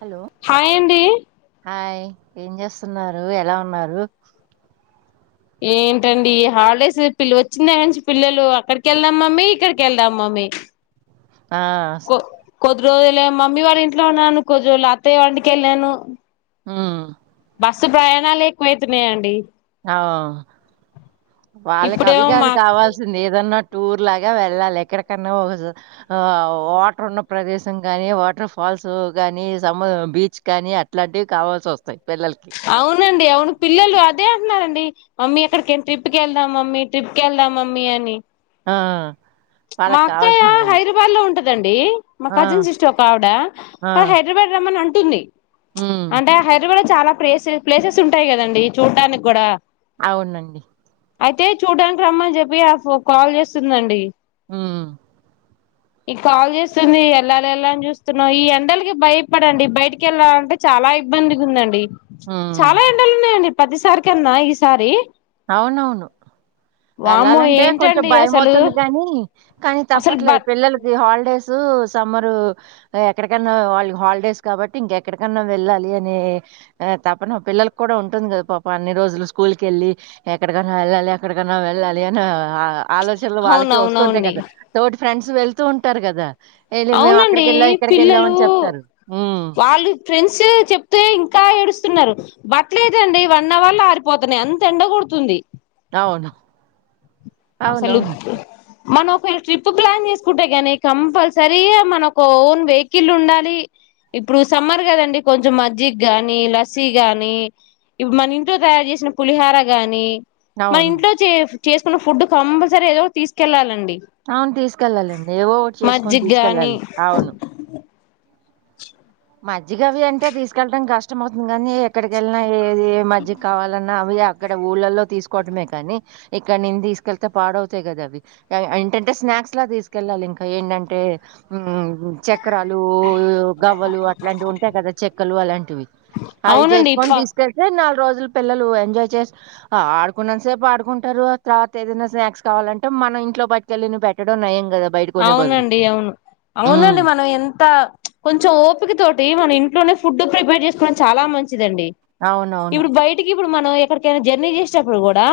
Hello hi అండి hi ఏం చేస్తున్నారు ఎలా ఉన్నారు ఏంటండి హాలిడేస్ పిల్ వచ్చిందాంచి పిల్లలు అక్కడికి వెళ్దా మమ్మ ఇక్కడికి వెళదాం మమ్మీ ఆ కొ కొద్ది రోజులేమో మమ్మీ వాడి ఇంట్లో ఉన్నాను కొద్ది రోజులు అత్తయ్య వాలిన్టికి వెళ్ళాను హమ్ బస్సు ప్రయాణాలే ఎక్కువైపోయాయి అండి ఆ వాళ్ళకి ఇప్పుడేమో అవిగాదు మా కావాల్సింది ఏదన్న టూర్ లాగా వెళ్ళాలి ఎక్కడికన్నా ఆ వాటర్ ఉన్న ప్రదేశం కానీ వాటర్ ఫాల్స్ కానీ స బీచ్ కానీ అట్లాంటివి కావాల్సి వస్తయి అవునండి అవును పిల్లలు అదే అంటున్నారండి మమ్మీ అక్కడికేనా ట్రిప్కి వెళ్దాం మమ్మీ ట్రిప్కి వెళ్దాం మమ్మీ అని ఆ మా వాళ్ళకి అక్కయ్య కావాల్సింది అది హైదరాబాద్ లో ఉంటా కదండ్ మా ఆ కజిన్ సిస్టర్ ఒక ఆవిడ ఆ తను హైదరాబాద్ రమ్మని అంటుంది తుంన్నాయ్ ఉమ్ అంటే హైదరాబాద్ చాలా ప్లేసె-ప్లేసెస్ ఉంటాయి కదండి చూడ్డానికి కూడా అవునండి అయితే చూడానికి రమ్మ అని చెప్పి కాల్ చేస్తుందండి ఉమ్ ఈ కాల్ చేస్తుంది వెళ్ళాలి వెళ్ళాలని చూస్తున్నాం ఈ ఎండలకి భయపడండి బయటికి వెళ్ళాలంటే చాలా ఇబ్బందిగా ఉందండి ఉమ్ చాలా ఎండలు ఉన్నాయండి పదిసార్కి అన్నా ఈ సారి అవునవును వామ్మో వెళ్ళాలంటే కొంచెం ఏంటండి భయం అసలు అవుతుంది కాని కానీ అసలు బ తప్పట్లేదు పిల్లలకి హాల్డే డేస్ సమ్మర్ ఎక్కడకన్నా వాళ్ళ హాలిడేస్ కాబట్టి ఇంకెక్కడికన్నా వెళ్ళాలి అనే తపన పిల్లలకి కూడా ఉంటుంది కదా పాప అన్ని రోజులు స్కూల్ కి వెళ్ళి ఎక్కడికన్నా వెళ్ళాలి ఎక్కడికన్నా వెళ్ళాలి అని ఆ ఆలోచనలు వాళ్ళకి వస్తుంటాయి అవునవునవునండి కదా తోటి ఫ్రెండ్స్ వెళ్తూ ఉంటారు కదా "ఏలే మేము అవునండి అక్కడికెళ్ళాం, ఇక్కడికెళ్ళాం" పిల్లలు అని చెప్తారు. హ్మ్. వాళ్ళు ఫ్రెండ్స్ చెప్తే ఇంకా ఏడుస్త స్తున్నారు బట్టలేదండి వన్ అవర్ లో ఆరిపోతున్నాయి అంత ఎండకడుతుంది అవును అసలు అవునవును మనం ఒకవేళ ట్రిప్ ప్లాన్ చేసుకుంటే గాని కంపల్సరీగా మన ఒక ఓన్ వెహికిల్ ఉండాలి ఇప్పుడు సమ్మర్ కదండి కొంచెం మజ్జిగ గాని లస్సీ గాని ఇప్పుడు మన ఇంట్లో తయారు చేసిన పులిహార గాని మన అవును. ఇంట్లో చే చేసుకున్న ఫుడ్ కంపల్సరీ ఏదో తీసుకెళ్లాలండి అవును తీసుకెళ్ళాలండి ఏవో చేసుకొని మజ్జిగ గాని తీసుకెళ్ళాలి అవును మజ్జిగవి అంటే తీసుకెళ్ళడం కష్టం అవుతుంది కాగానీ ఎక్కడికిెళ్ళిన ఏది ఏ మజ్జిగ కావాలన్నా మామయ అక్కడ ఉళ్ళలో తీసుకోవటం లేకాని ఇక్క నుంచి తీస్కేల్ తే పాడ అవుతాయి కదా అవి ఎందంటే స్నాయక్స్గఎండంటే చెక్రాలు లూ నువలు అట్లంటివి ఉంటయి కద చెక్కలు అలాంటివి అవి అవునండి ఇప్ప చేసుకొని తీసుకోలే తే నాక్ రోజులు పిల్లలు ఎజాయ్ చేసి ఆడుకున్నాని సేపు ఆడుకుంటారు తర్వాత ఏదైనా స్నాక్స్ కావాలంటే మనం ఇంలో బయటికెళ్ళి పెట్టడం నయయం కదా బయట కొనే బదులు అవునండి అవును ఉమ్, అవునండి మనం ఎంత కొంచం కొంచెం ఓపిక తోటి మన ఇంట్లోనే ఫుడ్ ప్రిపేర్ చేసుకోవడం చాలా మంచి దండి అవునవును ఇప్పుడు బయటికి ఇప్పుడు మనం ఎక్కడికైనా జర్నీ చేసేటప్పుడు కూడా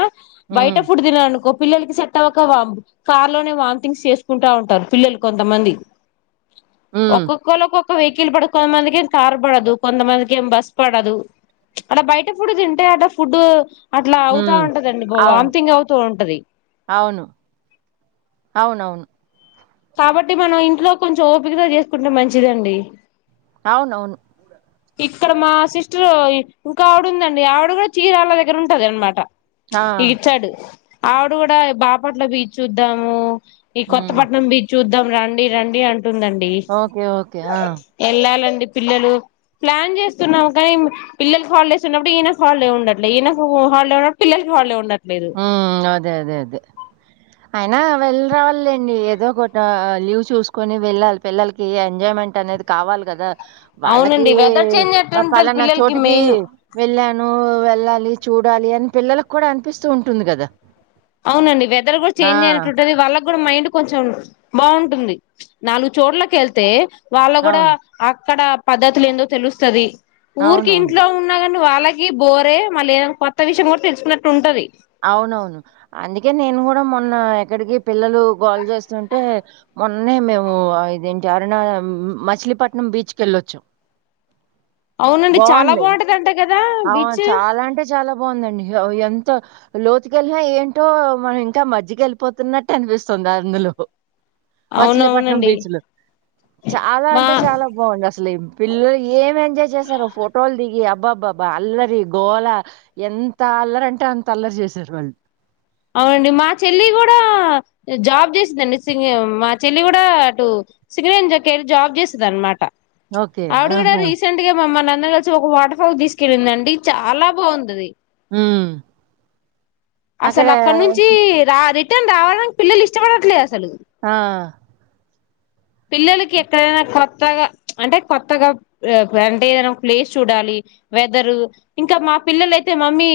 బయట ఉమ్, ఫుడ్ దిన అనుకో పిల్లలకి సెట్టవక వాం కార్ లోనే వామ్తింగ్ చేస్ కుంటా ఉంటారు పిల్లలు కొంతమంది ఉమ్. ఒక్కొక్కళ్ ఒక్ వెహికల్ పడద్ కొంమందికి ఏం కార్ పడదు కొంతమందికి ఏం బస్ పడదు ప్చ్ అలా బయట ఫుడ్ తింటే అలా ఫుడ్ అట్లా అవుతా హ్మ్. ఉంటదండి అవును. వామ్థింగ్ అవుతూ ఉంటది అవును. అవునవును. కాబట్టి మనం ఇంట్లో కొంచెం ఓపికతో చేసుకుంటే మంచిదండి అవును అవును ఇక్కడ మా సిస్టర్ ఇంకా ఆవిడ ఉందండి ఆవిడ కూడా చీ రాళ్ళ దగ్గర ఉంటది అనమాట ఆ! ఇగిచాడు ఆవిడ కూడా బాపట్ల బీచ్ చుద్దాము ఈ హ్మ్. కొత్తపట్నం బీచు ద్దాం రండి రండి అన్ టుందండి ఓకే. ఓకే. ఆ! వెళ్ళాలండి పిల్లలు ప్లాన్ చేస్తున్నాము కానీ పిల్లకి హాలిడేస్ ఉన్నప్పుడు, ఈయన హాలిడే ఉండట్లే, ఈయనకు హాలిడే ఉన్నప్పుడు పిల్లలకి హాలిడే ఉండట్, హ్మ్ అదే అదే అదే అయినా వెళ్ళి రావాలేండి ఏదో కొట లీవ్ చూసుకుని వెళ్ళాలి, పిల్లలకి ఎంజాయ్ మెంట్ అనేది కావాలి కదా, వాళ్ళకి అవునండి వెదర్ చేంజ్ ఎట్లుంటది పలానా పిల్లలకి చోటికి మెయిన్ వెళ్ళా ను వెళ్ళాలి చూడాలి అని పిల్లలకు కూడా అనిపిస్ స్తుంటుంది కదా అవునండి వెదర్ కూడా చేంజ్ అయినట్టుంటది వాళ్ళక్ కూడా మైండ్ కొంచెం బాగుంటుంది నాలుగు చోట్లకు వెళ్తే వాళ్ళ కూడా అవును. అక్కడ పద్ధతులు ఏందో తెలుస్తది ఊరికి అవునవును. ఇంట్లో ఉన్నగాన్ వాళ్ళకి బోరే మళ్ళీ ఏదైనా కొత్త విషయం కూడా తెలుసుకున్నట్టు ఉంటది అవును అవును అందుకే నేను కూడా మొన్న ఎక్కడికి పిల్లలు గోల్ జేస్తుంటే మొన్నే మేము ఆ ఇదేంటి అరుణ మచిలీపట్నం బీచ్కి వెళ్ళొచ్చాం. అవునండి చాలా బాగుంది బాగుంటదంట కదా అ బీచ్ చాలా అంటే చాలా బాగుందండి హ ఎన్ త హ్ లోతుకెళ్ళినా ఏంటో మనం ఇంకా మజ్యకి వెళ్ళిపోతున్నట్టు అనిపిస్తుంది అందులో మచిలీపట్నం అవునవునండి బీచ్లు చాలా మా అంటే చాలా బాగుంది అస్ లే పిల్లలు ఏమే మ్ చేసేసారో ఫోటోలు దిగి అబ్జ బ్బబ్బబ్బా అల్లరి గోల ఎంత అల్లరి అంటే అం అల్లరి చేశారు వాల్ అవునండి మా చెల్లి కూడా జాబ్ చేసందండి సి మా చెల్లి కూడా అటు సింగరేం వెళ్ళి జాబ్ చేసిది అనమాట ఓకే. ఆవుడు కూడాడ ఆహా! రీసెంట్గా మమ్మ నా అందరు కలిసి ఒక వాటర్ ఫాల్ తీసుకెళ్ళింది అండి చాలా బాగుంది అది హమ్ అసలు అక్కడ నుంచి రా ర రావాలనికి పిల్లలు ఇష్టపడట్లేదు అసలు ఆ పిల్లలకి ఎక్కడైనా కొత్తగ అంటే కొత్తగా అంటే ఏదైనా ఒక ప్లేస్ చూడాలి వెదరు ఇంకా మా పిల్లలు అయితే మమ్మీ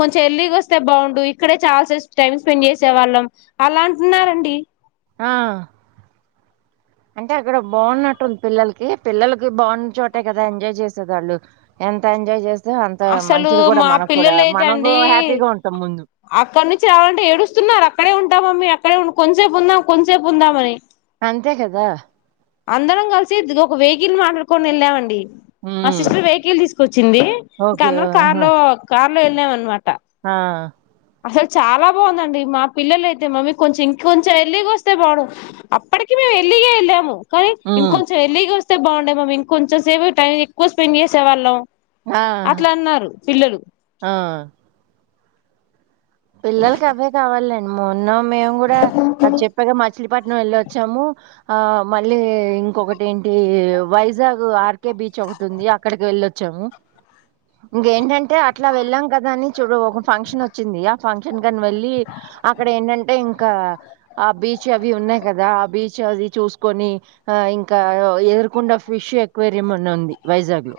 కొంచెం ఎర్లీ గ వస్తే బాగుండు ఇక్కడే చాలాసే టైం స్పెండ్ చేసే వాళ్ళం అలా అంటున్నారండి ఆ అంటే అక్కడ బాగున్నట్టుంది పిల్లలకి పిల్లలకి బాగున్న చోటే కదా ఎంజాయ్ చేసేది వాళ్ళు ఎంత ఎంజాయ్ చేస అసలు మా పిల్లలు అయిత మనకు అండి హ్యాపీగా ఉంటాం ముందు అక్కడ నుంచి రావాలంటే ఏడుస్తున్నారు అక్కడే ఉంటామమీ అ ఇక్కడం కొంసేపు ఉందాం కొంతసేపు ఉందామని అంతే కద అందరం కలిసి ఇ ఒక వెహికల్ మాట్లాడుకొని వెళ్ళామండి మా ఉమ్ సిస్టర్ వెహికల్ తీసుకు వచ్చింది ఓకే ఇంకాన ఆహా కాలు కా లో వెళ్ళాం అనమాట ఆ అసలు చాలా బాగుందండి మా పిల్లలు అయితే మమ్మీ కొంచెం ఇంకొంచెం ఎర్లీ గ వస్తే బాడం అప్పటికి మేము ఎర్లీ గే వెళ్ళాము కా ఇం ఉమ్ కొంచం ఎర్లీ గ వస్త తే బాగుండే మమ్ ఇంకంచెం టైం ఎక్కుగ స్పెండ్ చేసేవాళ్ళం ఆ అట్ల అన్నారు పిల్లలు ఆ పిల్లలకి అవే కావాలండి మో ఉన్నాం మేము కూడ అది చెప్పగా మచ విఖపట్నం వెళ్ళొచ్చాము ఆ మళ్ళీ ఇంకొకటి ఏంటి వైజాగ్ ఆర్కే బీచ్ ఒకటి ఉంది అక్కడికి వెళ్ళొచ్చాము ఇంకేంటంటే అట్ల వెళ్ళాం కదాని చూడు ఒక ఫంక్షన్ వచ్చిందియా ఫంక్షన్ కని వెళ్ళి అక్కడ ఏంటంటే ఇంకా ఆ బీచ్ అవి ఉన్నాయి కదా ఆ బీచ్ అది చూసుకొని ఆ ఇంకా ఎదురుకొడా ఫిష్ ఎక్వేరియం అని ఉంది వైజాగ్ లో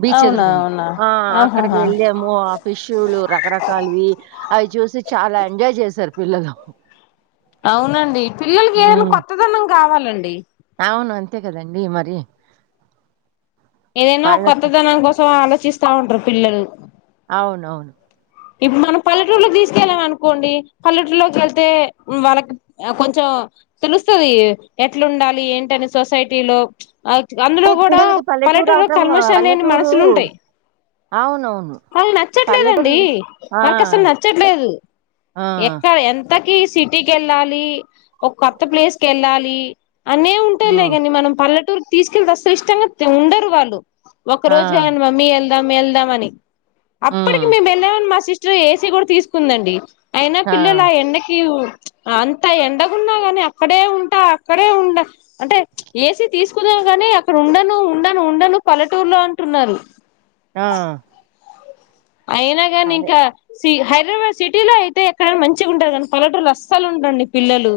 బీచ్ అవునా ఎదురుకండి అవునా ఆ అక్కడికి ఆహాహా వెళ్దాము ఆ ఫిష్లు రకరకాలవి అవి చూసి చాలా ఎంజాయ్ చేసరు పిల్లలు అవునండి పిల్లలకి ఏదైన హ్మ్. కొత్తదనం కావాలండి అవును అంతే కదండి మరి ఏదైన ఒక వాళ్ళకి కొత్తదనం కోసం ఆలో చ్చిస్తా ఉంటరు పిల్లలు అవునవును ఇప్పుడు మనం పల్లెటూళ్ళోకి తీసుకెళ్ళాం అనుకోండి పల్లెటూళ్ళోకి వెళ్తే వాళ్ళకి కొంచం ఆ అందులో అంటే కూడా పిల్లలకి పల్లెటూరు పల్లెటూళ్ళో అవటం కల్మషం లేని పల్లెటూరు మనసులు ఉంటాయి. అవునవును. వాళ్ళు నచ్చట్లేదండి. పల్లెటూరులో ఆ వాళ్ళకు అసలు నచ్చట్లేదు ఆ ఎక్కడ ఎం కొత్తకి సిటీకి వెళ్ళాలి. ఒక కొత్త ప్లేస్ కెళ్ళాలి. అన్నీ ఆ ఉంటాయిలేగాని మనం పల్లెటూరు కి తీసుకెళ్తే అసలు ఇష్టంగా తి ఉండరు వాళ్ళు ఒక్క ఆ రోజు గాదు మమ్మీ ఎల్ వెళ్దాం వెళ్దామని అప్పటికి మేము వెళ్ళామనిమా సిస్టర్ ఏసీ కూడా తీసుకుందండి. అయినా పిల్లలు ఆ ఎండకి అంత ఎండగున్నా గాని అక్కడే ఉంటా అక్కడే ఉండ అంటే ఏసీ తీసుకున్నా గాని అక్కడ ఉండను ఉండను ఉండను పల్లెటూరులో అంటున్నారు. ఆ అయినా గాని అదే ఇంకా సి హైదరాబాద్ సిటీలో అయితే ఎక్కడైనా మంచిగా ఉంటరు గానీ పల్లెటూరు లో అస్సలు ఉండరండి పిల్లలు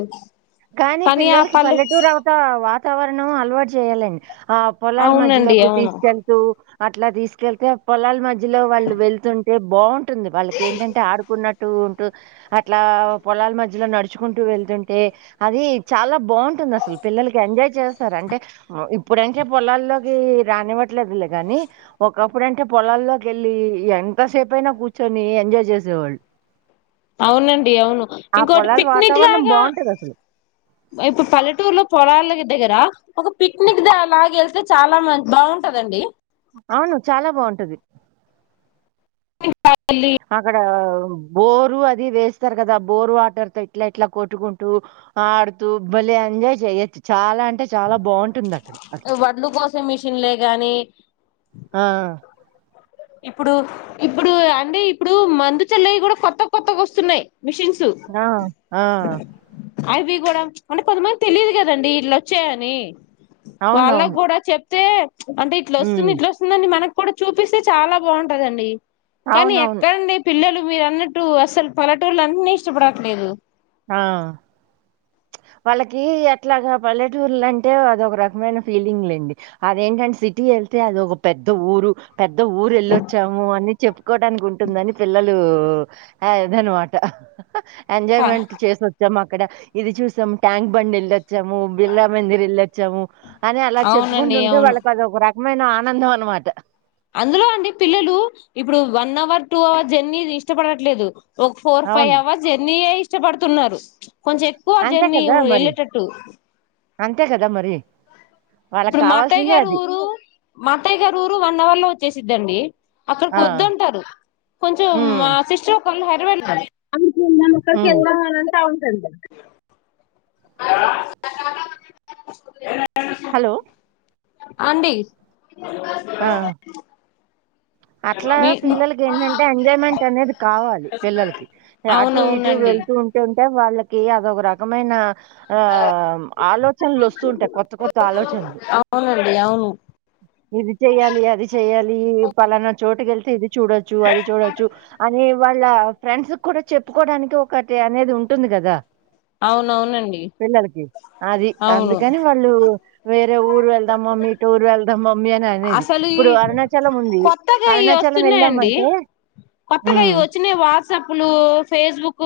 కానీ ఆ పిల్లలకి పల్లె పల్లెటూరు అవత వా వాతావరణం అలవాటు చెయ్యాలండి. ఆ పొలాల అవునండి మధ్యలోకి అవును తీసుకెళ్తూ అట్లా తీసుకెళ్తే పొలాల మధ్యలో వాళ్ళు వెళ్తుంటే బావుం టంది వాళ్ళకి ఏంటంటే ఆడుకున్నట్టు అటూ ఉంటూ అట్లా పొలాల మధ్యలో నడుచుకుంటూ వెళ్తుంటే అది చాలా బావుంటుంది అసలు పిల్లలకి ఎంజాయ్ చేస్తారు అంటే ఇప్పుడంటే పొలాల్లోకి రానివ్వట్లేదులే గాని ఒకప్పుడంటే పొలాల్లోకి వెళ్ళి ఎంతసేపయినా కూర్చొని ఎంజాయ్ చేసేవాళ్ళు. అవునండి అవును ఆ ఇంకోటి పొలాల పిక్నిక్ వాతావరణం లాగా బావుంటదసలు. ఇప్పుడు పల్లెటూరులో పొలాలకి దగ్గర ఒక పిక్నిక్ కి ద లాగ వెళ్తే చాలా మ బాగుంటదండి. అవును చాలా బావుంటది. వెళ్ళి అక్కడ ఆ బోరు అది వేస్తారు కదా బోర్ వాటర్ తో ఇట్లా ఇట్లా కొట్టుకుంటూ ఆడుతూ భల్లే ఎంజాయ్ చేయచ్చు చాలా అం అంటే చాలా బావుంటుంది. అక్కడ అట్ల వడ్లు కోసే మిషన్లే గాని ఆ. ఇప్పుడు ఇప్పుడు అండి ఇప్పుడు మందు చల్లేయి కూడా కొత్త కొత్తగా వస్తున్నాయ్. ఆ ఆ అవి కూడా అంటే కొంతమంది తెలియదు కదండి ఇట్లా వచ్చాయని. వాళ్ళకు అవునవును గూడా చెప్ తే అంటే ఇట్ల హ్మ్. వస్తుంది ఇట్ల వస్తుందని మనకు కూడ చూపిస్ ది చాలా బాగుంటదండి. కానీ అవునవును. ఎక్కడండి పిల్లలు మీరు అన్నట్టు అసలు పల్లెటూర్ల అన్నీ ఇష్టపడట్లేదు. ఆ చ్ వాళ్ళకి అట్లాగా పల్లెటూర్లంటే అదొక రకమైన ఫీలింగ్ లేండి అదేంటంటే సిటీ వెళ్తే అది ఒక పెద్ద ఊరు పెద్ద ఊరు వెళ్ళొచ్చాము అని చెప్ కూడానికి ఉంటుందని పిల్లలు ఆదన్న మాట కా ఎంజాయ్మెంట్ చేసి వొచ్చాం మాక్ ఇక్కడ ఇది చూస్ సం ట్యాంక్ బండ్ వెళ్ళొచ్చాము బిర్లా మందిర్ వెళ్ళొచ్చాము. అని అలా అవునండి చెప్పుకుంటుంటే అవును వాళ్ళకి అదొక రక్ మైన ఆనందం అన్నమాట. అందులో అండి పిల్లలు ఇప్పుడు వన్ అవర్ టూ అవర్ జర్నీది ఇష్టపడట్లేదు. ఒక ఫోర్ ఫైవ్ అవును. అవర్స్ జర్నేయే ఇస్ ఇష్టపడుతున్నారు. కొంచెం ఎక్కువ అంతే జర్నీ కదా మరి. ఎళ్ళేటట్టు. అంతే కదా మరి. వాళ్ళకి ఇప్పుడు మాత్తయ్య కావాల్సిందే గారి అది. ఊరు మాత్తయ్య గారి ఊరు వన్ అవర్ లో వచ్ చేసిద్దండి అక్కడ ఆ! ఒద్దంటారు కొంచెం హ్మ్. మా సిస్టర్ వాళ్ళు హైదరాబాద్ లో అం మ్ వాళ్ళ కడిడికి హ్మ్. ఏళదామనంటే అంతే అ హలో అండీ ఆ! [unintelligible] అట్లా పిల్లలకి ఏంటంటే ఎంజాయ్మెంట్ అనేది కావాలి పిల్లలకి అటు ఇటు అవునవునండి వెళ్తూ ఉంటూ ఉంటే వాళ్ళక్ కీ అదొక రకమైనా ఆ ఆలోచనలు వస్తూ ఉంటాయి కొత్త కొత్త ఆలోచనలు అవునండి అవును ఇది చెయ్యాలి అది చెయ్యాలి పలానా చోట్ పిల్లల్తీది చూడొచ్చు అది చూడొచ్చు అని వాళ్ళ ఫ్రెండ్స్ కూడా చెప్పుకోవడానికి ఒక అనేది ఉంటుంది గదా. అవునవునండి పిల్లలకి అది అవును అందుకని వాళ్ళు వేరే ఊరు వెళ్దామా మీటూరు వెళ్దామా మీ అని అనేది అసలు ఈ ఇప్పుడు అరుణాచలం ఉంది. కొత్తగా ఇ అరుణాచలం వస్తున్నాయండి వెళ్ళామంటే కొత్తగా ఇ హ్మ్. వచ్చినయి వాట్సాప్లు ఫేస్బుక్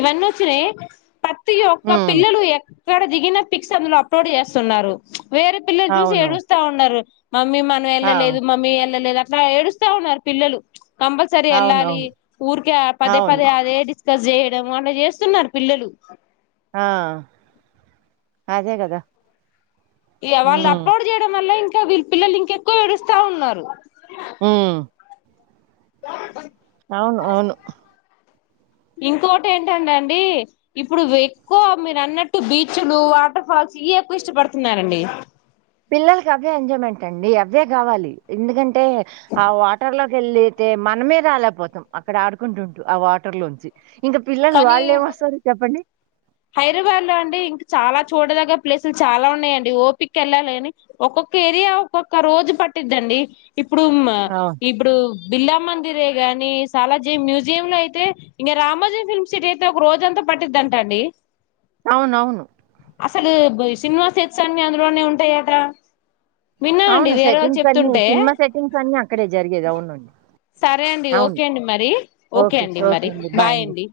ఇవన్నీ వచ్చినయి ప ప్రతి యొక్క హ్మ్. పిల్లలు ఎ ఇక్కడ దిగిన పిక్స్ అందులో అప్లోడ్ చేస్తున్నారు. వేరే పిల్లలు చూసి అవును. ఏడుస్తా ఉండారు. మమ్మీ మనం ఆ! వెళ్ళలేదు మమ్మీ ఎళ్ళలేదు. అట్లా ఏడుస్తా ఉన్నారు పిల్లలు. కంపల్సరి ఎల్లాలి అవునవును. అవును. ఊర్కే పదే అవును పదే అదే డిస్ ఇట్ల జేయడం అట్ల చేస్తున్నారు పిల్లలు. ఆ అదే కదా. ఇ వాళ్ళు అప్లోడ్ చేయడం వల్ల ఇం ఇంకా వీళ్ళ పిల్లలు ఇంకెక్కువ ఏడుస్తా ఉన్నారు. హ్మ్ [inaudible] అవును అవును. ఇంకోటి ఏంటంటే అండి ఇప్పుడు ఎక్కువ మీరు అన్నట్టు బీచ్లు వాటర్ ఫాల్స్ ఇయే ఎక్కువ ఇష్టపడుతున్నారండి. పిల్లలకి అవే ఎంజాయ్మెంట్ అండి. అవ్వే గావాలి ఎందుకంటే ఆ వాటర్ లోకి వెళ్ళితే మనమే రాలేకపోతాం. అక్కడ ఆడుకుంటుంటూ ఆ వాటర్ లోంచి కానీ హైదరాబాద్ లో అండి ఇంక చాలా చూడదగ్గ ప్లేసులు చాలా ఉన్నాయండి. ఓపిగ్గా వెళ్ళాలి గాని ఒక్కొక్క ఏరియా ఒక్కొక్క రోజు పట్టిద్దండి. ఇప్పుడు మ్ అవును. ఇప్పుడు బిర్లా మందిరే గాని సాలార్జంగ్ మ్యూజియం లో అయితే ఇంక రామజ ఫిల్మ్ సిటీ అయితే ఒక రోజంతా పట్టిద్దంట అండి. అవునవును. అసలు బ్ ఈ సినిమా సెట్స్ అన్ని అందులోనే ఉంటాయట. విన్నానండి అవును వేరే వాళ్ళు సెట్టింగ్స్ అన్ని చెప్తుంటే సినిమా సెట్టింగ్స్ అన్ని అక్కడే జరిగేది అవునండి. సరే అండి అవును. ఓకే అండి మరి ఓకే అండి మరి బాయ్ అండి.